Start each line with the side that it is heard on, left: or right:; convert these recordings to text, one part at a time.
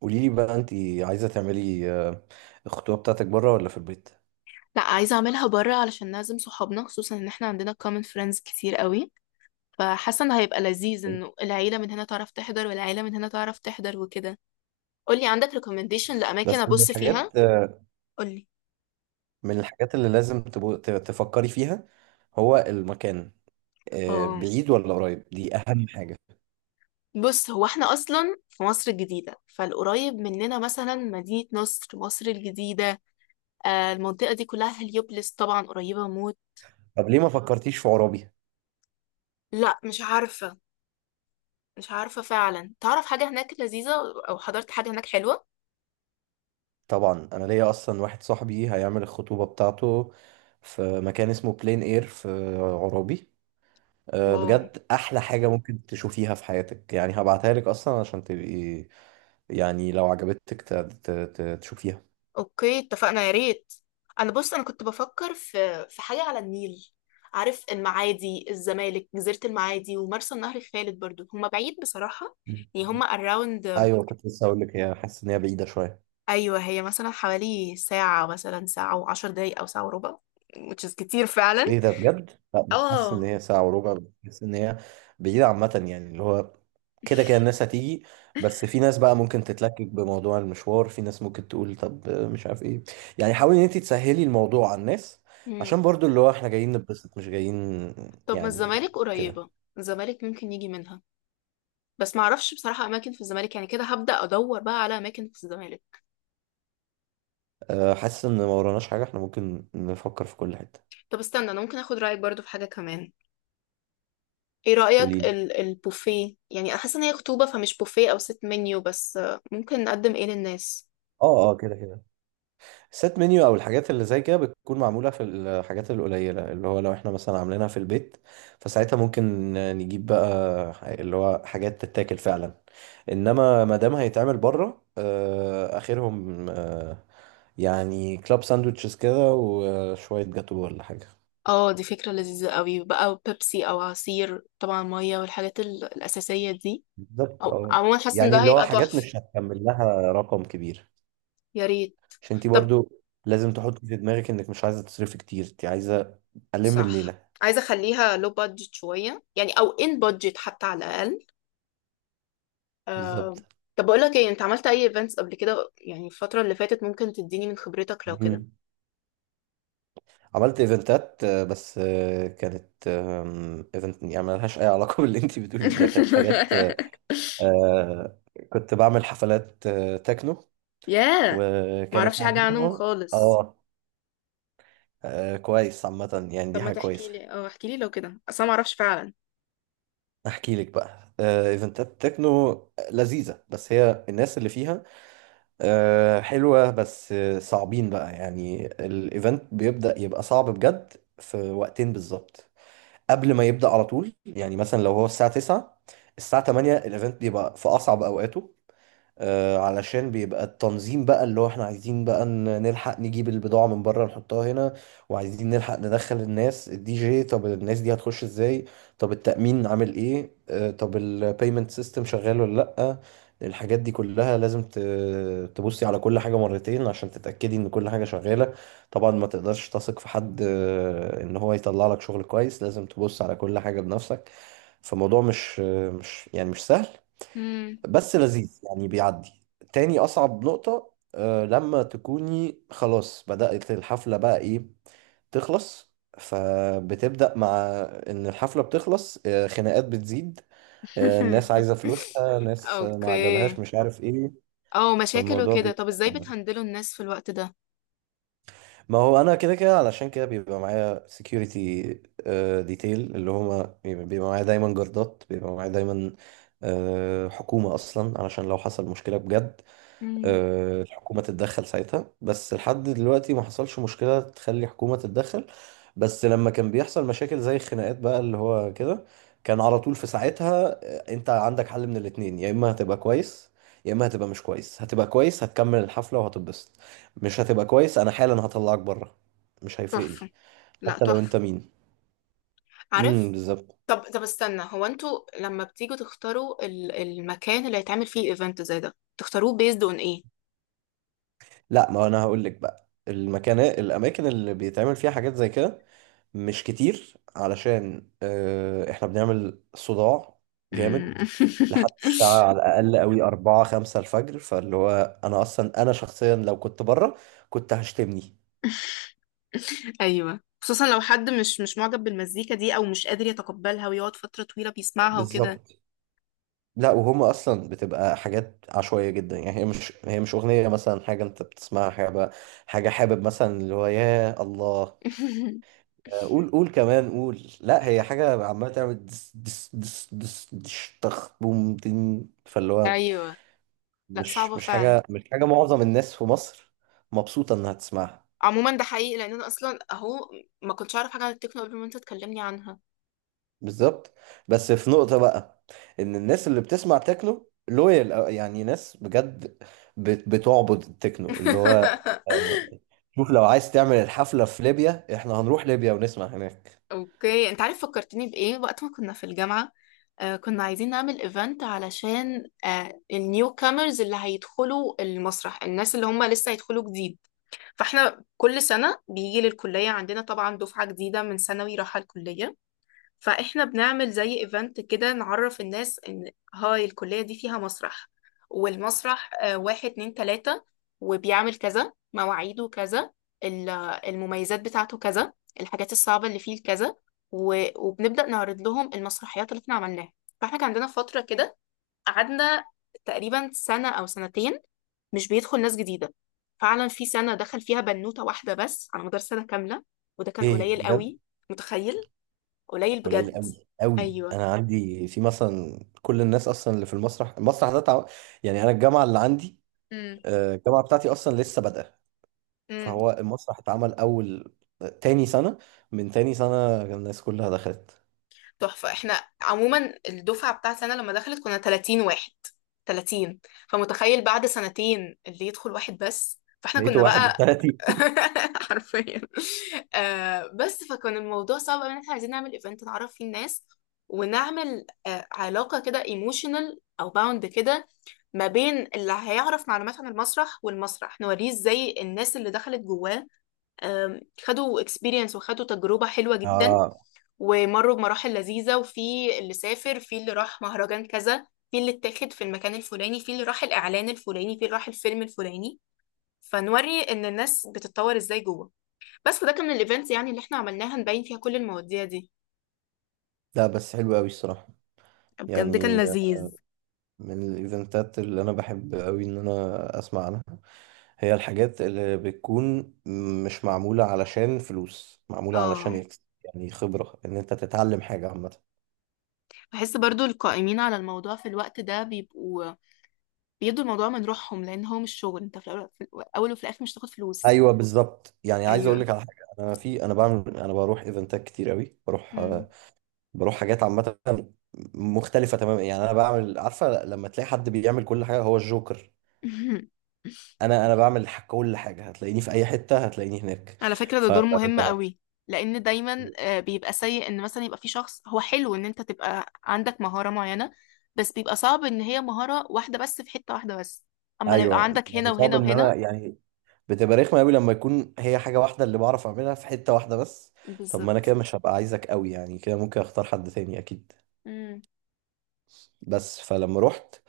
right: قولي لي بقى انت عايزه تعملي الخطوبه بتاعتك بره ولا في البيت؟
left: لا، عايزة اعملها بره علشان نعزم صحابنا، خصوصا ان احنا عندنا common friends كتير قوي. فحاسة ان هيبقى لذيذ انه العيلة من هنا تعرف تحضر، والعيلة من هنا تعرف تحضر وكده. قولي عندك recommendation لأماكن
right: بس من
left: ابص فيها.
right: الحاجات،
left: قولي.
right: اللي لازم تفكري فيها هو المكان،
left: اه،
right: بعيد ولا قريب، دي اهم حاجه.
left: بص، هو احنا اصلا في مصر الجديدة، فالقريب مننا مثلا مدينة نصر، مصر الجديدة. المنطقة دي كلها هليوبلس، طبعا قريبة موت.
right: طب ليه ما فكرتيش في عرابي؟
left: لا، مش عارفة. مش عارفة فعلا، تعرف حاجة هناك لذيذة، او حضرت حاجة هناك حلوة؟
right: طبعا انا ليا اصلا واحد صاحبي هيعمل الخطوبه بتاعته في مكان اسمه بلين اير في عرابي.
left: واو.
right: بجد احلى حاجه ممكن تشوفيها في حياتك، يعني هبعتها لك اصلا عشان تبقي يعني لو عجبتك تشوفيها.
left: اوكي، اتفقنا، يا ريت. انا بص، انا كنت بفكر في حاجه على النيل. عارف المعادي، الزمالك، جزيره المعادي، ومرسى النهر الخالد، برضو هما بعيد بصراحه. يعني هما اراوند.
right: ايوه، كنت لسه هقول لك، هي حاسس ان هي بعيده شويه.
left: ايوه، هي مثلا حوالي ساعه، مثلا ساعه وعشر دقايق او ساعه وربع، which is كتير فعلا.
right: ايه ده، بجد؟ لا، مش حاسس ان
left: اه.
right: هي ساعه وربع، بس حاسس ان هي بعيده عامه، يعني اللي هو كده كده الناس هتيجي. بس في ناس بقى ممكن تتلكك بموضوع المشوار، في ناس ممكن تقول طب مش عارف ايه، يعني حاولي ان انت تسهلي الموضوع على الناس
left: مم.
right: عشان برضو اللي هو احنا جايين نتبسط، مش جايين
left: طب ما
right: يعني
left: الزمالك
right: كده.
left: قريبه، الزمالك ممكن يجي منها. بس معرفش بصراحه اماكن في الزمالك، يعني كده هبدا ادور بقى على اماكن في الزمالك.
right: حاسس ان ما وراناش حاجه، احنا ممكن نفكر في كل حته.
left: طب استنى، انا ممكن اخد رايك برضو في حاجه كمان. ايه رأيك
right: قولي لي.
left: البوفيه؟ يعني انا حاسه ان هي خطوبة، فمش بوفيه او ست منيو، بس ممكن نقدم ايه للناس؟
right: اه، اه، كده كده سيت منيو او الحاجات اللي زي كده بتكون معموله في الحاجات القليله اللي هو لو احنا مثلا عاملينها في البيت، فساعتها ممكن نجيب بقى اللي هو حاجات تتاكل فعلا. انما ما دام هيتعمل بره، اخرهم، يعني كلاب ساندوتشز كده وشويه جاتو ولا حاجه.
left: اه دي فكرة لذيذة قوي بقى، بيبسي او عصير طبعا، مية، والحاجات الأساسية دي.
right: بالظبط،
left: او
right: اه،
left: عموما حاسه ان
right: يعني
left: ده
right: اللي هو
left: هيبقى
right: حاجات
left: تحفة.
right: مش هتكمل لها رقم كبير.
left: يا ريت.
right: عشان انت
left: طب.
right: برضو لازم تحطي في دماغك انك مش عايزه تصرفي كتير، انت عايزه الم
left: صح.
right: الليله
left: عايزة اخليها لو بادجت شوية، يعني او ان بادجت حتى على الأقل. آه.
right: بالظبط.
left: طب بقول لك ايه، انت عملت اي ايفنتس قبل كده؟ يعني الفترة اللي فاتت، ممكن تديني من خبرتك لو كده.
right: مم. عملت ايفنتات، بس كانت، ايفنت يعني ملهاش اي علاقه باللي انت بتقوليه، ده كانت حاجات، آه، كنت بعمل حفلات، تكنو،
left: ياه.
right: وكانت
left: معرفش حاجة عنهم
right: موضوعها.
left: خالص.
right: اه، كويس عامه، يعني
left: طب
right: دي
left: ما
right: حاجه
left: تحكي
right: كويسه.
left: لي، اه احكي لي لو كده، اصلا ما اعرفش فعلا.
right: احكي لك بقى، ايفنتات تكنو لذيذه، بس هي الناس اللي فيها حلوه، بس صعبين بقى، يعني الايفنت بيبدا يبقى صعب بجد في وقتين بالظبط. قبل ما يبدأ على طول، يعني مثلا لو هو الساعة 9، الساعة 8 الايفنت بيبقى في أصعب أوقاته، علشان بيبقى التنظيم بقى اللي هو احنا عايزين بقى نلحق نجيب البضاعة من بره نحطها هنا، وعايزين نلحق ندخل الناس الدي جي، طب الناس دي هتخش ازاي، طب التأمين عامل ايه، طب البيمنت سيستم شغال ولا لأ. الحاجات دي كلها لازم تبصي على كل حاجة مرتين عشان تتأكدي ان كل حاجة شغالة. طبعا ما تقدرش تثق في حد، ان هو يطلع لك شغل كويس، لازم تبص على كل حاجة بنفسك. فالموضوع مش يعني مش سهل،
left: مم.
right: بس لذيذ يعني بيعدي. تاني أصعب نقطة لما تكوني خلاص بدأت الحفلة بقى إيه، تخلص، فبتبدأ مع إن الحفلة بتخلص، خناقات بتزيد، الناس عايزة فلوسها، ناس ما عجبهاش،
left: اوكي.
right: مش عارف إيه.
left: اه، مشاكل
right: فالموضوع
left: وكده، طب ازاي بتهندلوا الناس في الوقت ده؟
right: ما هو أنا كده كده، علشان كده بيبقى معايا security، detail، اللي هما بيبقى معايا دايما، جردات بيبقى معايا دايما، حكومة أصلا، علشان لو حصل مشكلة بجد
left: مم.
right: الحكومة تتدخل ساعتها. بس لحد دلوقتي ما حصلش مشكلة تخلي حكومة تتدخل. بس لما كان بيحصل مشاكل زي الخناقات بقى اللي هو كده، كان على طول في ساعتها، انت عندك حل من الاتنين، يا اما هتبقى كويس يا اما هتبقى مش كويس. هتبقى كويس، هتكمل الحفلة وهتتبسط. مش هتبقى كويس، انا حالا هطلعك بره، مش هيفرق لي
left: تحفة. لا،
right: حتى لو انت
left: تحفة.
right: مين.
left: عارف.
right: بالظبط.
left: طب استنى، هو انتوا لما بتيجوا تختاروا المكان اللي هيتعمل فيه ايفنت زي ده، تختاروه بيزد اون ايه؟
right: لا، ما انا هقول لك بقى الاماكن اللي بيتعمل فيها حاجات زي كده مش كتير، علشان احنا بنعمل صداع
left: مم.
right: جامد لحد الساعة على الأقل قوي 4 5 الفجر، فاللي هو أنا أصلا، أنا شخصيا لو كنت بره كنت هشتمني.
left: ايوه، خصوصا لو حد مش معجب بالمزيكا دي، او مش قادر يتقبلها ويقعد فترة طويلة بيسمعها وكده.
right: بالظبط. لا، وهم أصلا بتبقى حاجات عشوائية جدا، يعني هي مش أغنية مثلا حاجة أنت بتسمعها، حاجة حابب مثلا اللي هو يا الله، قول قول كمان قول. لا، هي حاجة عمالة تعمل دس دس دس دس دش طخ بوم تن، فاللي هو
left: ايوه. لا،
right: مش
left: صعبة
right: مش
left: فعلا.
right: حاجة معظم الناس في مصر مبسوطة إنها تسمعها.
left: عموما ده حقيقي، لان انا اصلا اهو ما كنتش اعرف حاجة عن التكنو قبل ما انت تكلمني عنها.
right: بالظبط. بس في نقطة بقى، إن الناس اللي بتسمع تكنو لويال، يعني ناس بجد بتعبد التكنو، اللي هو آه، شوف، لو عايز تعمل الحفلة في ليبيا إحنا هنروح ليبيا ونسمع هناك.
left: اوكي. انت عارف فكرتني بايه؟ وقت ما كنا في الجامعة، آه كنا عايزين نعمل ايفنت علشان آه النيو كامرز اللي هيدخلوا المسرح، الناس اللي هم لسه هيدخلوا جديد. فاحنا كل سنة بيجي للكلية عندنا طبعا دفعة جديدة من ثانوي رايحة الكلية، فاحنا بنعمل زي ايفنت كده نعرف الناس ان هاي الكلية دي فيها مسرح، والمسرح واحد اتنين تلاتة، وبيعمل كذا، مواعيده كذا، ال- المميزات بتاعته كذا، الحاجات الصعبة اللي فيه كذا، وبنبدأ نعرض لهم المسرحيات اللي احنا عملناها. فاحنا كان عندنا فترة كده، قعدنا تقريبا سنة أو سنتين مش بيدخل ناس جديدة. فعلا في سنة دخل فيها بنوتة واحدة بس على مدار سنة كاملة، وده كان
right: إيه
left: قليل
right: بجد،
left: قوي. متخيل، قليل
right: قليل
left: بجد.
right: قوي قوي.
left: ايوه.
right: انا عندي في مثلا كل الناس اصلا اللي في المسرح ده يعني انا الجامعه اللي عندي،
left: امم.
right: الجامعه بتاعتي اصلا لسه بادئه،
left: امم.
right: فهو المسرح اتعمل اول تاني سنه، من تاني سنه الناس كلها دخلت.
left: تحفة. احنا عموما الدفعة بتاعتي انا لما دخلت كنا 30 واحد، 30. فمتخيل بعد سنتين اللي يدخل واحد بس، فاحنا
right: بقيته
left: كنا
right: واحد
left: بقى.
right: وثلاثين
left: حرفيا. آه. بس فكان الموضوع صعب أوي، ان احنا عايزين نعمل ايفنت نعرف فيه الناس، ونعمل آه علاقة كده ايموشنال او باوند كده ما بين اللي هيعرف معلومات عن المسرح، والمسرح نوريه ازاي الناس اللي دخلت جواه آم، خدوا اكسبيرينس وخدوا تجربة حلوة جدا،
right: اه.
left: ومروا بمراحل لذيذة. وفي اللي سافر، في اللي راح مهرجان كذا، في اللي اتاخد في المكان الفلاني، في اللي راح الإعلان الفلاني، في اللي راح الفيلم الفلاني. فنوري إن الناس بتتطور إزاي جوه. بس ده كان من الإيفنتس يعني اللي احنا عملناها نبين فيها كل المواضيع دي.
right: لا، بس حلو قوي الصراحه،
left: بجد كان
right: يعني
left: لذيذ.
right: من الايفنتات اللي انا بحب قوي ان انا اسمع عنها هي الحاجات اللي بتكون مش معمولة علشان فلوس، معمولة علشان
left: اه،
right: يكسب يعني خبرة، ان انت تتعلم حاجة عامة.
left: بحس برضو القائمين على الموضوع في الوقت ده بيبقوا بيدوا الموضوع من روحهم، لأن هو مش شغل، انت في الأول، في الأول وفي الآخر مش تاخد فلوس.
right: ايوه بالظبط، يعني عايز اقول
left: أيوه.
right: لك على حاجة، انا في انا بعمل انا بروح ايفنتات كتير قوي، بروح،
left: مم.
right: بروح حاجات عامة مختلفة تماما. يعني انا بعمل عارفة لما تلاقي حد بيعمل كل حاجة هو الجوكر، انا بعمل كل حاجة، هتلاقيني في اي حتة هتلاقيني هناك.
left: على فكرة ده
right: ف
left: دور مهم قوي. لأن دايما بيبقى سيء إن مثلا يبقى في شخص، هو حلو إن أنت تبقى عندك مهارة معينة، بس بيبقى صعب إن هي مهارة واحدة بس في حتة واحدة بس. أما لو يبقى
right: ايوه،
left: عندك هنا
right: يعني صعب
left: وهنا
right: ان
left: وهنا.
right: انا يعني بتبقى رخمه قوي لما يكون هي حاجه واحده اللي بعرف اعملها في حته واحده بس. طب ما انا كده
left: بالظبط.
right: مش هبقى عايزك قوي، يعني كده ممكن اختار حد تاني اكيد.
left: مم.
right: بس فلما رحت،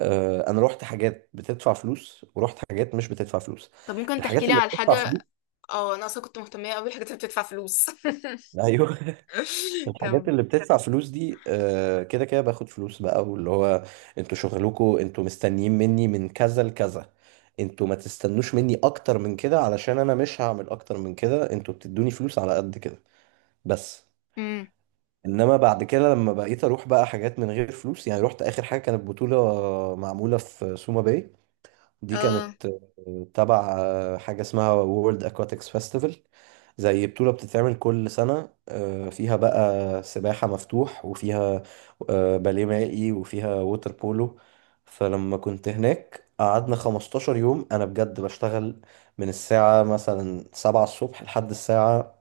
right: انا رحت حاجات بتدفع فلوس ورحت حاجات مش بتدفع فلوس.
left: طب ممكن تحكي
right: الحاجات
left: لي
right: اللي
left: على
right: بتدفع
left: حاجة؟
right: فلوس.
left: اه أنا أصلا كنت مهتمة قوي بالحاجات اللي بتدفع فلوس.
right: ايوه، الحاجات
left: كم؟
right: اللي بتدفع فلوس دي، كده كده باخد فلوس بقى، واللي هو انتوا شغلكوا، انتوا مستنيين مني من كذا لكذا، انتوا ما تستنوش مني اكتر من كده علشان انا مش هعمل اكتر من كده، انتوا بتدوني فلوس على قد كده بس.
left: امم.
right: انما بعد كده لما بقيت اروح بقى حاجات من غير فلوس، يعني رحت اخر حاجة كانت بطولة معمولة في سوما باي، دي
left: اه
right: كانت تبع حاجة اسمها وورلد اكواتكس فيستيفال، زي بطولة بتتعمل كل سنة، فيها بقى سباحة مفتوح، وفيها باليه مائي، وفيها ووتر بولو. فلما كنت هناك قعدنا 15 يوم أنا بجد بشتغل من الساعة مثلا 7 الصبح لحد الساعة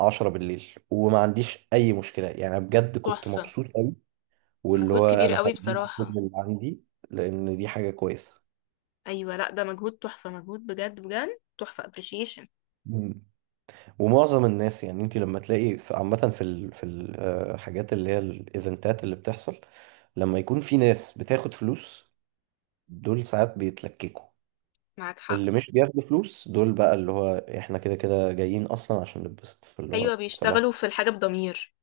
right: 10 بالليل وما عنديش أي مشكلة، يعني بجد كنت
left: تحفة.
right: مبسوط أوي، واللي
left: مجهود
right: هو
left: كبير
right: أنا
left: قوي
right: هديك كل
left: بصراحة.
right: اللي عندي لأن دي حاجة كويسة.
left: أيوة، لأ ده مجهود تحفة، مجهود بجد بجد تحفة، appreciation.
right: مم. ومعظم الناس، يعني انت لما تلاقي عامة، في في الحاجات اللي هي الايفنتات اللي بتحصل، لما يكون في ناس بتاخد فلوس دول ساعات بيتلككوا.
left: معاك
right: اللي
left: حق.
right: مش بياخدوا فلوس دول بقى اللي هو احنا كده كده جايين اصلا عشان نتبسط، فاللي
left: أيوة،
right: هو
left: بيشتغلوا
right: صباح
left: في الحاجة بضمير.